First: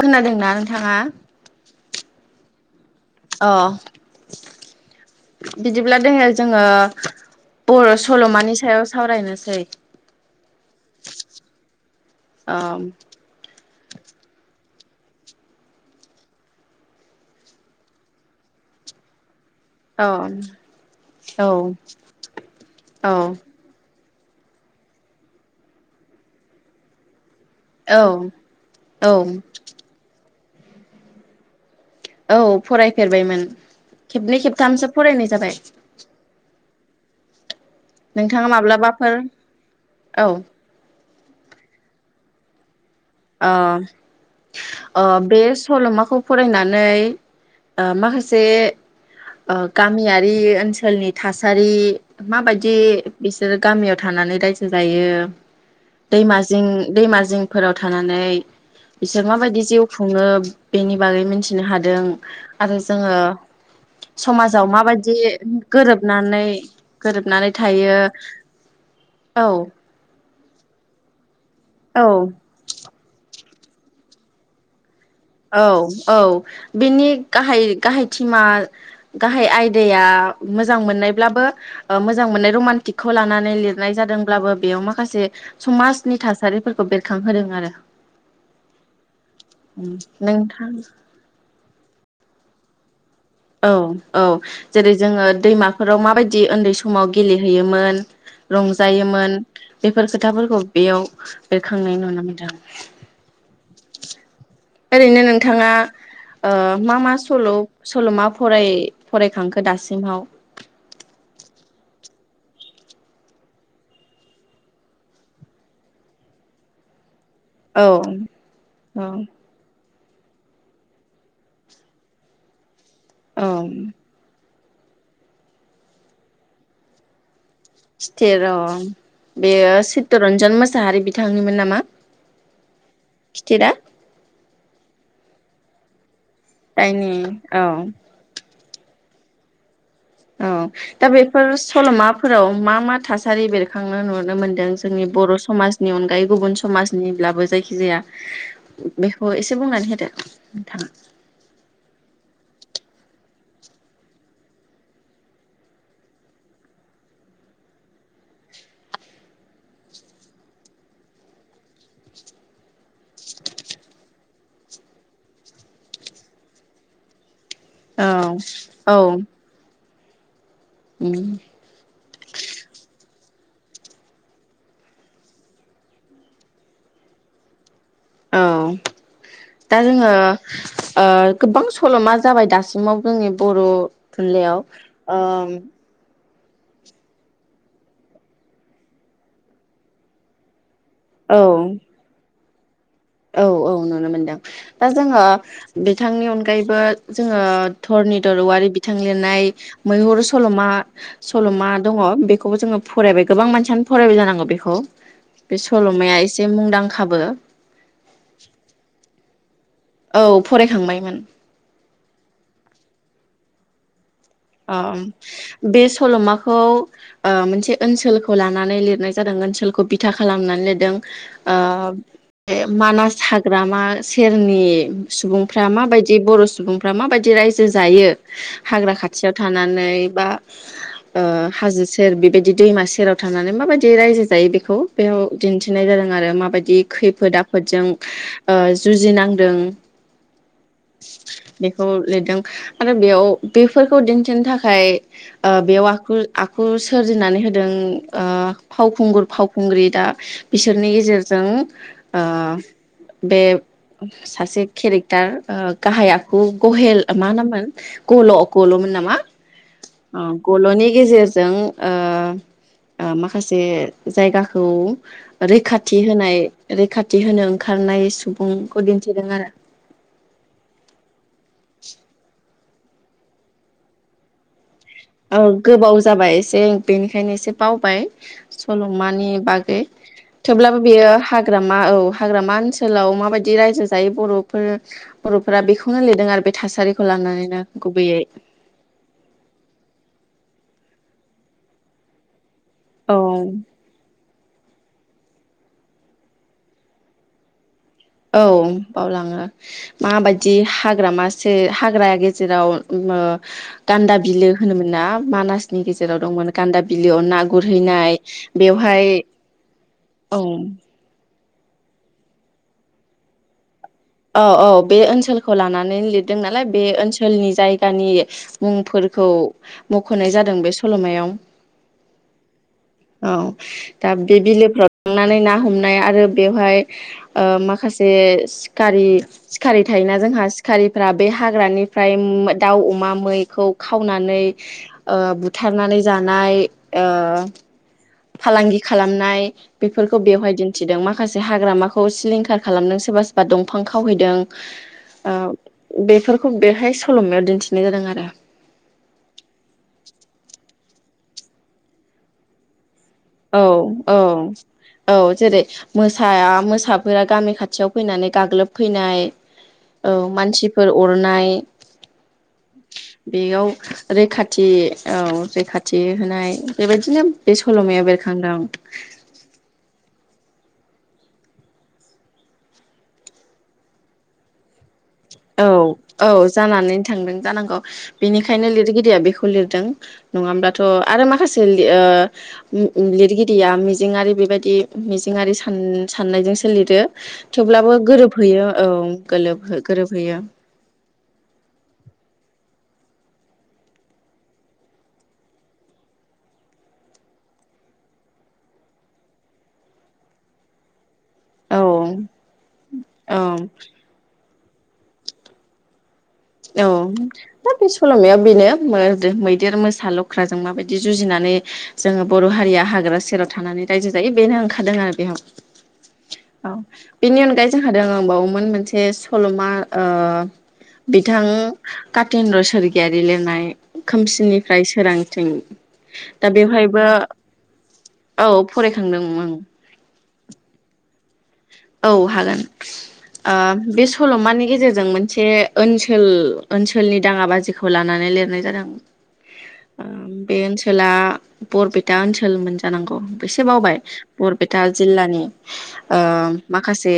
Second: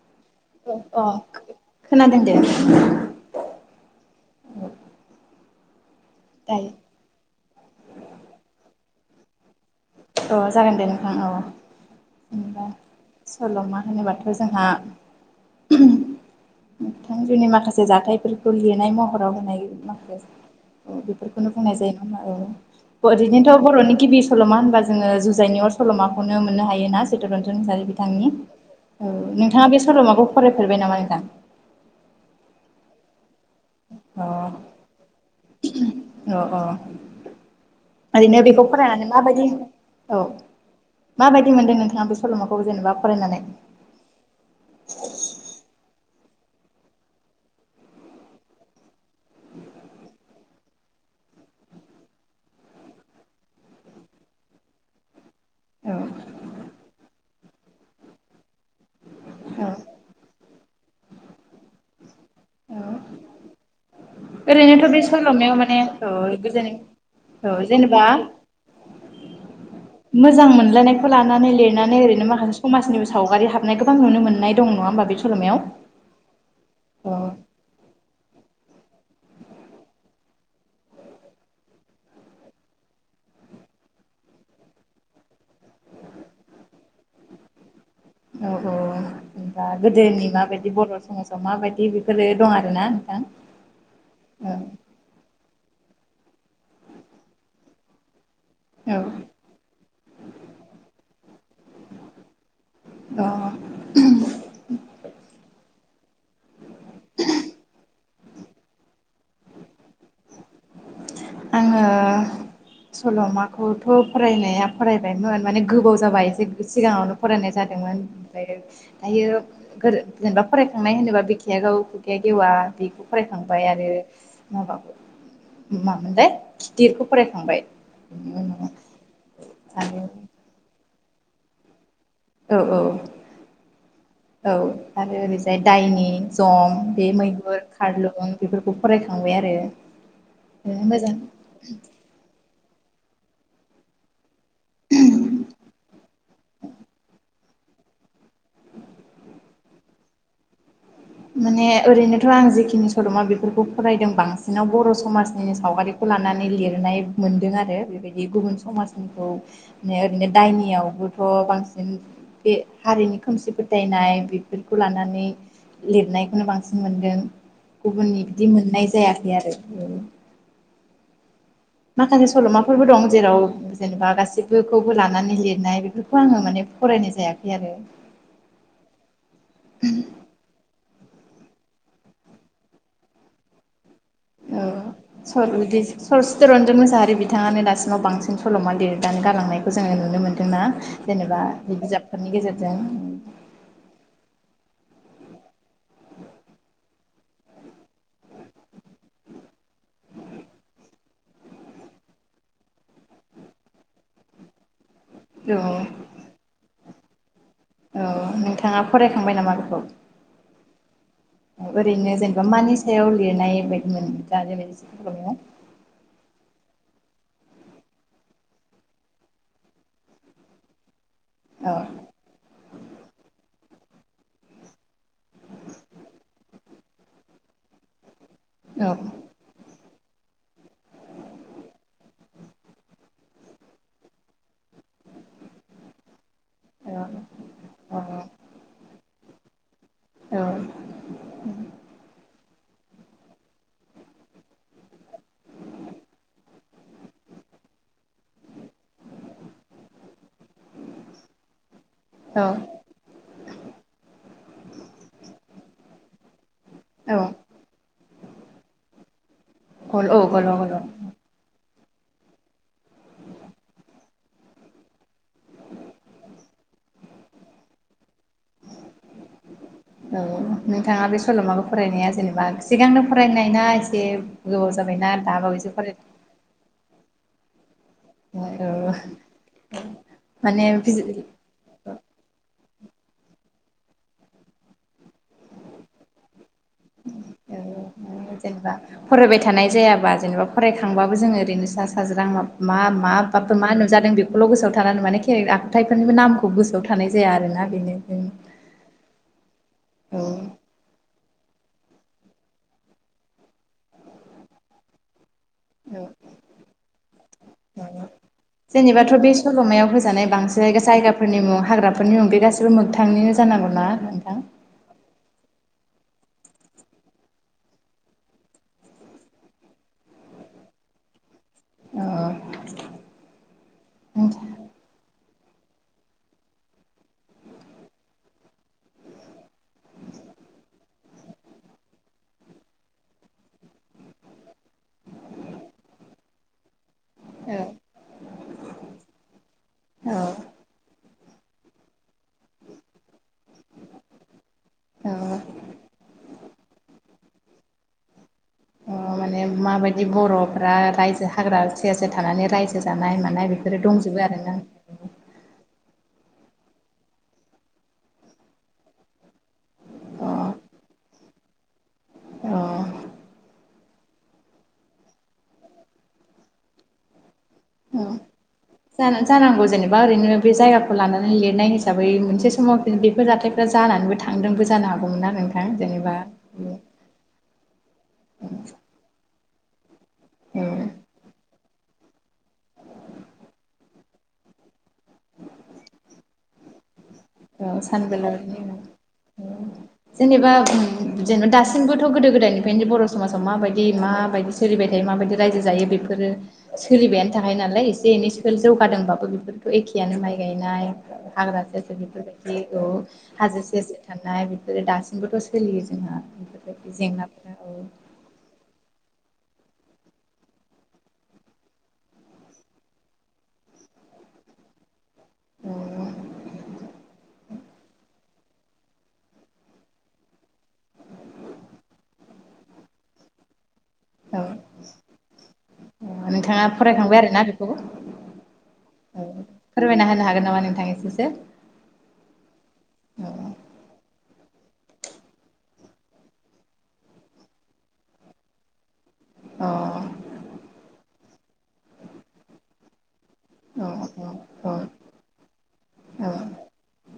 खोनादोंना नोंथाङा? अ खोनादों दे। बिदि। ब्ला दोङो जोङो दायो बर' सल'मानि सायाव सावरायनोसै। अ जागोन दे नोंथां औ। औ जेनेबा सल'मा होनोबाथ' जोंहा नोंथां जोंनि माखासे जाथायफोरखौ लिरनाय महराव होनाय औ औ औ बेफोरखौनो बुंनाय जायो ना औ ओरैनोथ' बर'नि गिबि सल'मा होनबा जोङो जुजायनायावर सल'माखौनो मोननो हायो ना सित्तरन्ज। औ बिथांनि औ ओ नोंथाङा बे सल'माखौ। फरायफेरबाय नामा नोंथां? औ फरायफेरबायमोन। अ खेबनै खेबथामसो फरायनाय जाबाय। औ औ ओरैनो नोंथाङा बेखौ फरायनानै माब्लाबाफोर माबायदि औ। माबायदि मोनदों नोंथाङा बे सल'माखौ जेनेबा फरायनानै ओ ओ बे सल'माखौ फरायनानै ओ माखासे गामियारि ओनसोलनि थासारि माबायदि बिसोरो गामियाव थानानै रायजो जायो औ दैमाजिं दैमाजिं फोराव थानानै। बिसोर माबायदि औ जिउ खुङो। बेनि बागै मिथिनो हादों। आरो औ जोङो। समाजाव ओरैनोथ' बे माबायदि सल'मायाव माने औ गोरोबनानै गोजोनै औ गोरोबनानै थायो जेनेबा औ। मोजां मोनलायनायखौ लानानै। देरनानै औ ओरैनो माखासे समाजनिबो सावगारि हाबा। नायखौ गोबां नुनो मोननाय दं नङा होनोमबा औ औ बिनि गाहाय गाहाय टिमा गाहाय आयदाया मोजां मोननायब्लाबो मोजां मोननाय रमान्टिकखौ लानानै लिरनाय जादोंब्लाबो बेयाव माखासे समाजनि थासारिफोरखौ बेरखांहोदों आरो। औ औ होनबा गोदो। जोंनि माबायदि नोंथां बर' समाजाव माबायदि बेफोरो दं आरोना। नोंथां औ औ जेरै जोङो दैमा फोराव माबायदि उन्दै समाव गेलेहैयोमोन। औ रंजायोमोन बेफोर खोथाफोरखौ बेयाव बेरखांनाय नुनो मोनदों। [inaudible] औ अ ओरैनो नोंथाङा ओ। मा मा सल' सल'मा फराय फरायखांखो दासिमाव। आङो सल'माखौथ' फरायनाया फरायबायमोन माने गोबाव जाबाय एसे सिगाङावनो फरायनाय औ जादोंमोन ओमफ्राय औ दायो। जेनेबा फरायखांनाय होनोबा बिखाया गावो खुखाया गेवा बेखौ। औ फरायखांबाय आरो। माबाबो उम। लाय गिदिरखौ फरायखांबाय। बेनि खिथेर अ उनाव बेयो आरो चित्तरन्जन मोसाहारि बिदि। थाङोमोन नामा? औ औ खिथेरा औ आरो ओरैजाय दायनि जं जायनि बे मैगुर औ खारलुं बेफोरखौ फरायखां खांबाय आरो। औ दा मोजां बेफोर सल'माफोराव मा मा। थासारि बेरखांनो नुनो मोनदों। जोंनि बर' समाजनि अनगायै गुबुन समाजनिब्लाबो जाय जिया। बेखौ एसे बुंनानै होदो नोंथा माने ओरैनोथ' आं जिखिनि सल'मा बेफोरखौ फरायदों बांसिनाव बर' समाजनि सावगारिखौ लानानै लिरनाय मोनदों आरो बेबायदि गुबुन समाजनिखौ माने ओरैनो दायनियावबोथ' बांसिन बे हारिनि खोमसि फोथायनाय बेफोरखौ लानानै लिरनायखौनो बांसिन मोनगोन। गुबुननि बिदि मोननाय औ औ जायाखै आरो उम माखासे सल'माफोरबो दं जेराव जेनेबा गासिबोखौबो लानानै लिरनाय बेफोरखौ आङो माने फरायनाय जायाखै आरो औ दा जोङो ओ गोबां सल'मा जाबाय दासिमाव जोंनि बर' थुनलाइयाव ओम चितरन्जन मुसाहारि बिथाङानो दासिमाव बांसिन सल'मा लिरनानै गालांनायखौ जोङो नुनो मोन्दोंना जेनेबा औ बे बिजाबफोरनि गेजेर जों औ औ नुनो मोनदों दा जोङो बिथांनि अनगायैबो जोङो धरनिधर'वारि बिथां लिरनाय मैहुर सल'मा सल'मा दङ बेखौबो जोङो फरायबाय गोबां मानसियानो फरायबाय जानांगौ बेखौ बे औ सल'माया एसे मुंदां खाबो औ नोंथाङा फरायखांबाय नामा बेखौ औ फराय खांबायमोन। ओरैनो जेनेबा मानि सायाव लिरनाय बायदि मोन औ बे सल'माखौ ओ मोनसे ओनसोलखौ लानानै लिरनाय जादों ओनसोलखौ बिथा खालामनानै लिरदों ओ औ मानास हाग्रामा सेरनि सुबुंफ्रा माबायदि बर' सुबुंफ्रा माबायदि रायजो जायो औ नानै बा ओ हाजो सेर बे बायदि दैमा सेराव थानानै मा बायदि रायजो जायो बेखौ बेयाव दिन्थिनाय जादों आरो मा बायदि खैफोद आफोदजों ओ जुजि नां दों बेखौ लिरदों आरो बेयाव बे फोरफोरखौ दिन्थिनो थाखाय ओ बेयाव आखु आखु सोरजिनानै होदों ओ फावखुंगुर फावखुंग्रि दा बिसोरनि गेजेरजों आ औ बे सासे केरेक्टार ओ गाहाय आखु कहेल औ मा नाममोन? ग'लख गल'मोन नामा? औ गल औ अ गल' गल' गल'नि गेजेरजों ओ ओ माखासे जायगाखौ रैखाथि होनाय रैखाथि होनो ओंखारनाय सुब औ नोंथाङा बे सल'माखौ फरायनाया जेनेबा सिगांनो फरायनाय ना एसे ज [unintelligible] औ गोबाव जाबाय एसे बेनिखायनो एसे बाव बाय फरायनाय औ सल'मानि बागै माने थेवब्लाबो बेयो हाग्रामा औ हाग्रामा ओनस सोलाव माबायदि रायजो जायो बर'फोर बर'फ्रा बेखौनो लिरदों आरो बे थासारिखौ [unintelligible] लानानैनो गुबैयै माने जेनेबा फरायबाय थानाय जायाबा जेनेबा फरायखांबाबो जोङो ओरैनो सा साज्रां माब मा मा औ बाफ [unintelligible] मा नुजादों बेब ल' गोसोआव थानानै माने के आखुथायफोरनिबो नामखौ गोसोआव थानाय जाया आरोना बेनो औ बावलाङो औ माबायदि हाग्रामा सो हाग्रा गेजेराव मो गान्दा बिलो होनोमोन ना मानासनि गेजेराव दंमोन गान्दा बिलोयाव ना औ गुरहैनाय बेवहाय जेनेबाथ' बे सल'मायाव होजानाय औ बांसिन जायगाफोरनि मुं हाग्राफोरनि अनगायै गासिबो मोगथांनिनो जानांगौ ना औ औ बे ओनसोल खौ लानानै लिरदों नालाय बे ओनसोलनि जायगानि मुंफोरखौ मख'नाय जादों बे सल'मायाव अ औ दा बे बिलोफ्राव लांनानै ना हमनाय आरो बेवहाय ओ माखासे सिख खारि सिखारि थायोना जोंहा सिखारिफ्रा बे हाग्रानिफ्राय उम दाउ अमा मैखौ खावनानै ओ बुथारनानै जानाय ओ फालांगि खालामनाय बेफोरखौ औ बेवहाय दिन्थिदो माखासे हाग्रामाखौ सिलिंखार खालामदों सोबा सो बा दंफां खावहैदों औ औ ओ बेफोर बेहाय सल'मायाव दिन्थिनाय जादों आरो अ माने माबायदि बर'फ्रा रायजो हाग्रा सेर सेेर थानानै रायजो जानाय मानाय औ बेफोरो औ दंजोबो आरोना औ जेरै मोसाआ मोसाफोरा गामि खाथियाव फैनानै गाग्लोबफैनाय औ अ मानसिफोर अरनाय [inaudible] अ बेयाव रैखाथि औ रैखाथि होनाय बेबायदिनो बे अ सल'माया बेरखांदों जा जानांगौ जेनेबा ओरैनो बे जायगाखौ लानानै लिरनाय हिसाबै मोनसे समाव बेफोर जाथायफ्रा जानानैबो थांदोंबो जानो हागौ । औ औ जानानै थांदों जानांगौ बेनिखायनो लिरगिरिया बेखौ खौ लिरदों । नङाब्लाथ' औ आरो माखासे आ लिरगिरिया मिजिङारि बेबायदि मिजिङारि साननायजोंसो लिरो। औ थेवब्लाबो सानबोलावरिनि गोरोबहयो उनाव औ गोलोबहो जेनेबा जेनेबा दासिमबोथ' गोदो गोदायनि बेनिफ्रायनो बर' समाजाव माबायदि माबायदि सोलिबाय थायो माबायदि रायजो जायो बेफोरो सोलिबायानो थाखाय नालाय एसे एनै जौगादोंबाबो बेफोरखौ एखेयानो माइ गायनाय [unintelligible] औ बेफोरबायदि औ औ हाजो सेर सेर थानाय दासिमबोथ' सोलियो जोंहा बेफोरबायदि औ जेंनाफोरा औ दा बे सल'माया बेनो [unintelligible] मैदेर मोसा लख्राजों माबायदि जुजिनानै जोङो बर' हारिया हाग्रा सेराव थानानै रायजो जायो ।बेनो ओंखारदों आरो । [inaudible] औ बेनि अनगायै जोंहा दंबावो मोनसे सल'मा ओ बिथां कातिन्द्र स्वर्गियारि लिरनाय औ खोमसिनिफ्राय सोरांथिं औ दा नोंथाङा बेवहायबो फरायखांबाय आरोना बेखौ औ औ फरायखांदोंमोन। फोरमायना [unintelligible] औ हागोन औ ओ बे सल'मानि गेजेरजों मोनसे ओनसोल ओनसोलनि दाङा बाजिखौ लानानै लिरनाय जादों । अ बे ओनसोला बरपेटा ओनसोलमोन। जानांगौ । एसे औ बावबाय औ औ बरपेटा जिल्लानि आ औ माखासे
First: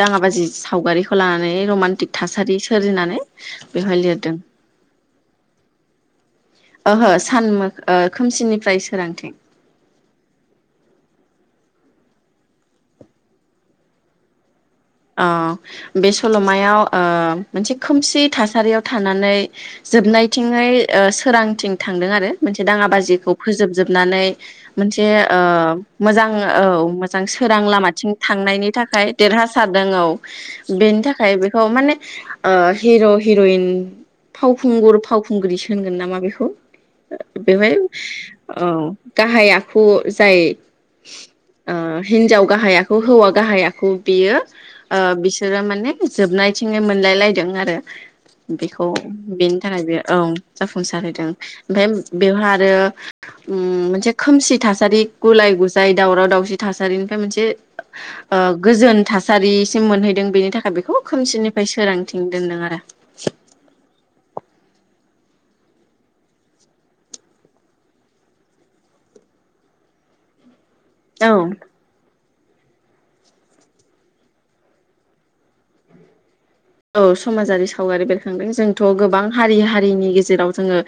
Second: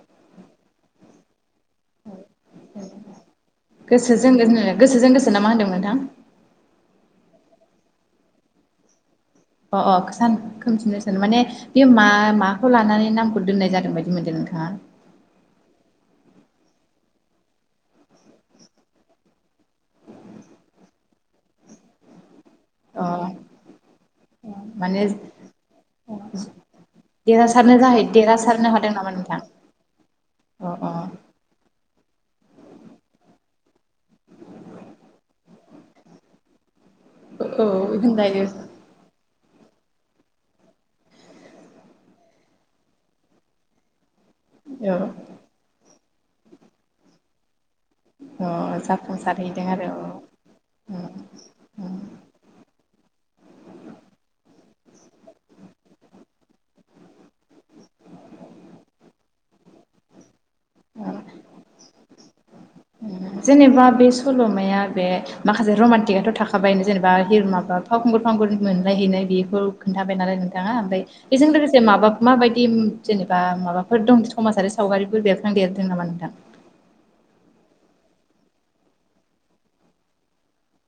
दाङा बाजि सावगारिखौ लानानै । रमान्टिक थासारि सोरजिनानै बेवहाय गोसोजों लिरदों । गोसोजों गोसो ना मा होनदों नोंथां ओहो सान खोमसिनिफ्राय सोरांथिं । अ अ सान खोमसिननो सान माने बे मा माखौ लानानै नामखौ दोननाय जादों बायदि मोनदों नोंथाङा? आ बे सल'मायाव आ मोनसे खोमसि थासारियाव थानानै जोबनायथिं सोरांथिं थांदों आरो । मोनसे दाङा अ बाजिखौ फोजोबजोबनानै मोनसे माने ओ मोजां आ औ मोजां सोरां देरहासारनो जाहै लामाथिं थांनायनि देरहासारनो हादों थाखाय नामा नोंथां देरहा औ अ अ बेनि थाखाय बेखौ माने ओ हिर' हिरइन फावखुंगुर फावखुंग्रिसो होनगोन नामा बेखौ । औ बेवहाय होनजायो औ । गाहाय आखु जाय ओ हिनजाव गाहाय आखु हौवा गाहाय आखु बियो ओ औ बिसरो माने जोबनायथिंनो मोनलाय लायदों आरो अ बेखौ बेनि जाफुंसारहैदों थाखाय आरो बे औ जाफुंसारहोदों औ ओमफ्राय बेवहाय आरो ओम मोनसे खोमसि थासारि गुलाय गुजाय दावराव दावसि थासारिनिफ्राय मोनसे ओ गोजोन थास सिम मोनहैदों बेनि थाखाय बेखौ औ खोमसिनिफ्राय सोरांथिं दोनदों आरो जेनेबा बे सल'माया बे माखासे रमान्टिकआथ' थाखाबाय जेनेबा हिर माबा फावखुंगुर फावगुरि मोनलायहैनाय बेखौ खोन्थाबाय नालाय नों थाङा ओमफ्राय औ बेजों लोगोसे माबा माबायदि जेनेबा माबाफोर दं समाजारि सावगारिफोर बेर देरदों नामा नोथां? औ समाजारि सावगारि बेरखांदों जोंथ' गोबां हारि हारिनि गेजेराव जोङो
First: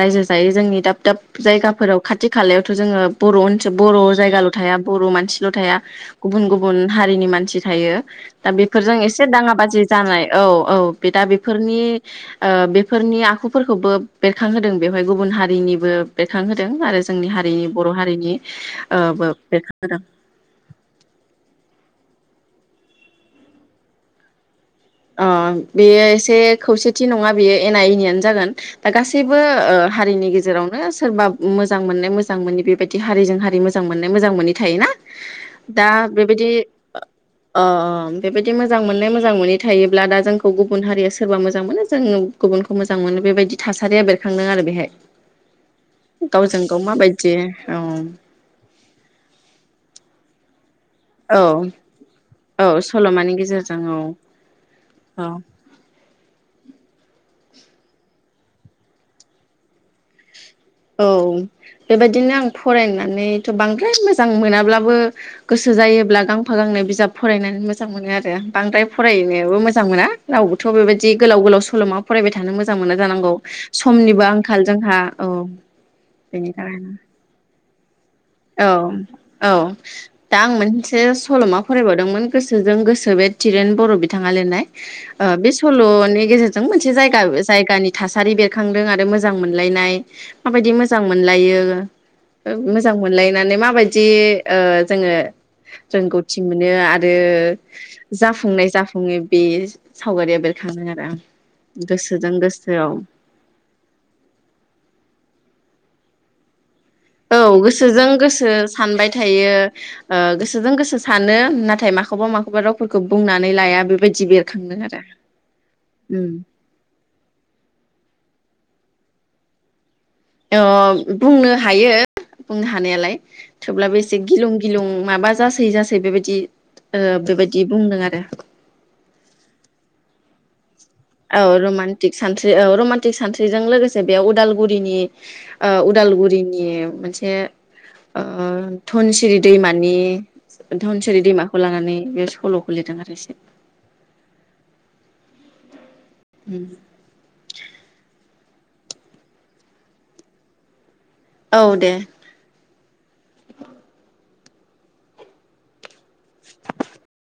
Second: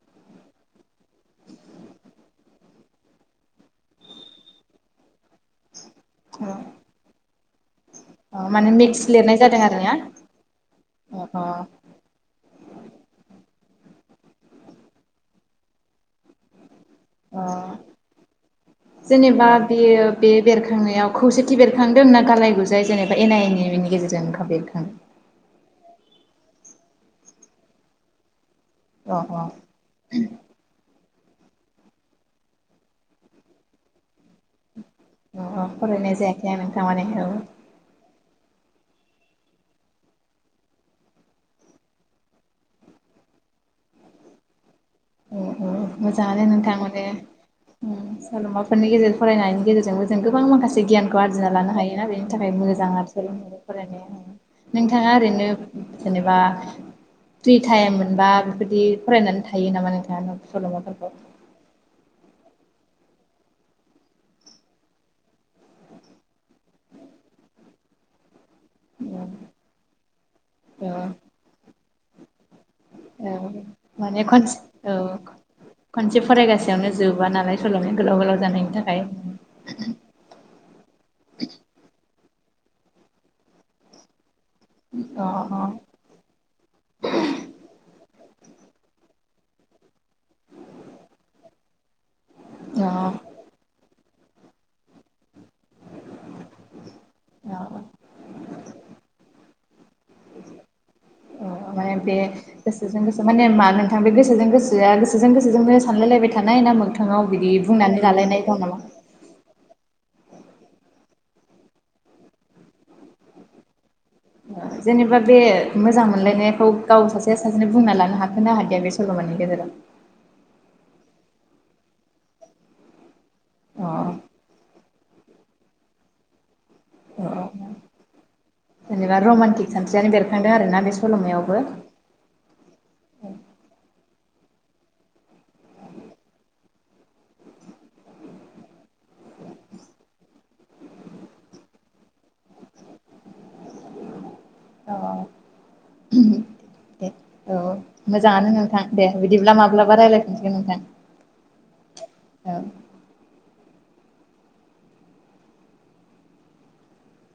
रायजो जायो जोंनि दाब दाब जायगाफोराव खाथि खालायावथ' जोङो बर' ओनसोल बर' जायगाल' थाया बर' मानसिल' थाया गुबुन गुबुन हारिनि मानसि थायो अ दा माने बेफोरजों मिक्स एसे लिरनाय दाङा जादों आरो बाजि ना जानाय औ औ बे दा अ बेफोरनि ओ बेफोरनि आखु फोरखौबो बेरखांहोदों बेवहाय गुबुन हारिनिबो बेरखांहोदों आरो जोंनि अ हारिनि बर' हारिनि ओ बो जेनेबा बेरखां होदों बेयो दोंना गालाय गुजाय जेनबा एनि एनि बेनि गेजेरजों मोखां बेरखांदों अ बेयो एसे खौसेथि नङा बेयो एना एनियानो जागोन । दा अ गासैबो अ ओ हारिनि गेजेरावनो सोरबा मोजां मोननाय मोजां मोनि बेबायदि हारिजों हारि मोजां मोननाय मोजां मोनि थायोना अ अ दा फरायनाय जायाखै बेबायदि आं नोंथां माने औ ओ बेबायदि मोजां मोननाय मोजां मोनि थायोब्ला दा जोंखौ गुबुन हारिया सोरबा मोजां मोनो जों गुबुनखौ मोजां मोनो बेबायदि थासारिया बेरखांदों आरो बेहाय। उम उम मोजाङानो गावजों नोंथां गाव माने माबायदि औ उम सल'माफोरनि गेजेरजों फरायनायनि गेजेरजोंबो जों गोबां माखासे गियानखौ औ आरजिना लानो हायोना बेनि थाखाय औ मोजां जेरै सल'मानि मेरै गेजेरजों औ फरायनाया नोंथाङा औ ओरैनो जेनेबा फ्रि टाइम मोनबा बेफोरबायदि फरायनानै थायो नामा नों थाङा। औ बेबायदिनो आं फरायनानैथ' बांद्राय मोजां मोनाब्लाबो गोसो जायोब्ला गांफा गांनै बिजाब फरायनानै मोजां मोनो आरो । बांद्राय फरायनोबो मोजां मोना रावबोथ' औ बेबायदि गोलाव गोलाव सल'मा फरायबाय थानो मोज जां मोना जानांगौ औ माने समनिबो खनसे आंखाल जोंहा औ । खनसे फरायगासेयावनो जोबा नालाय सलमाया। गोलाव गोलाव औ जानायनि थाखाय औ दा आं मोनसे सलमा फरायबावदोंमोन गोसोजों गोसो बे थिरेन बर बिथां आ लिरनाय ओ अ बे सल'नि गेजेरजों मोनसे जायगा जायगानि थासा सारि बेरखांदों आरो मोजां मोनलायनाय माबायदि मोजां मोनलायो अ मोजां मोनलायनानै माबाय दि ओ जोङो रोंगौथि मोनो आरो अ अ जाफुंनाय जाफुङो बे सावगारिया बेरखाङो आरो आं अ माने बे गोसोजों गोसोआव गोसोजों गोसो माने मा नोंथां बे गोसोजों गोसोआ गोसोजों गोसोजोंनो सानलायलायबाय थानाय ना मो औ गोसोजों गोसो सानबाय थायो ओ गोसोजों गोसो सानो नाथाय माखौबा माखौबा रावफोरखौ बुंनानै लाया बे जेनेबा बे मोजां उम मोनलायनायखौ गाव सासेया सासेनो बुंना लानो हाखोना हा या बे सलमानि गेजेराव अ बुंनो हायो बुंनो हानायालाय अ थेवब्लाबो एसे गिलुं गिलुं माबा जासै जासै बेबायदि ओ अ बेबायदि बुंदों आरो खांदों आरो ना बे सल'मायावबो औ रमान्टिक सानस्रि औ रमान्टिक सानस्रिजों लोगोसेनो बेयाव उदालगुरिनि ओ उदालगुरिनि मोनसे ओ धनसिरि दैमानि धनसिरि दैमाखौ लानानै बे सलखौ लिरदों आरो एसे अ अ बे अ अ मो जाङानो नोंथां दे बिदिब्ला माब्लाबा रायज्लायफिनसिगोन नोंथां औ दे औ [unintelligible]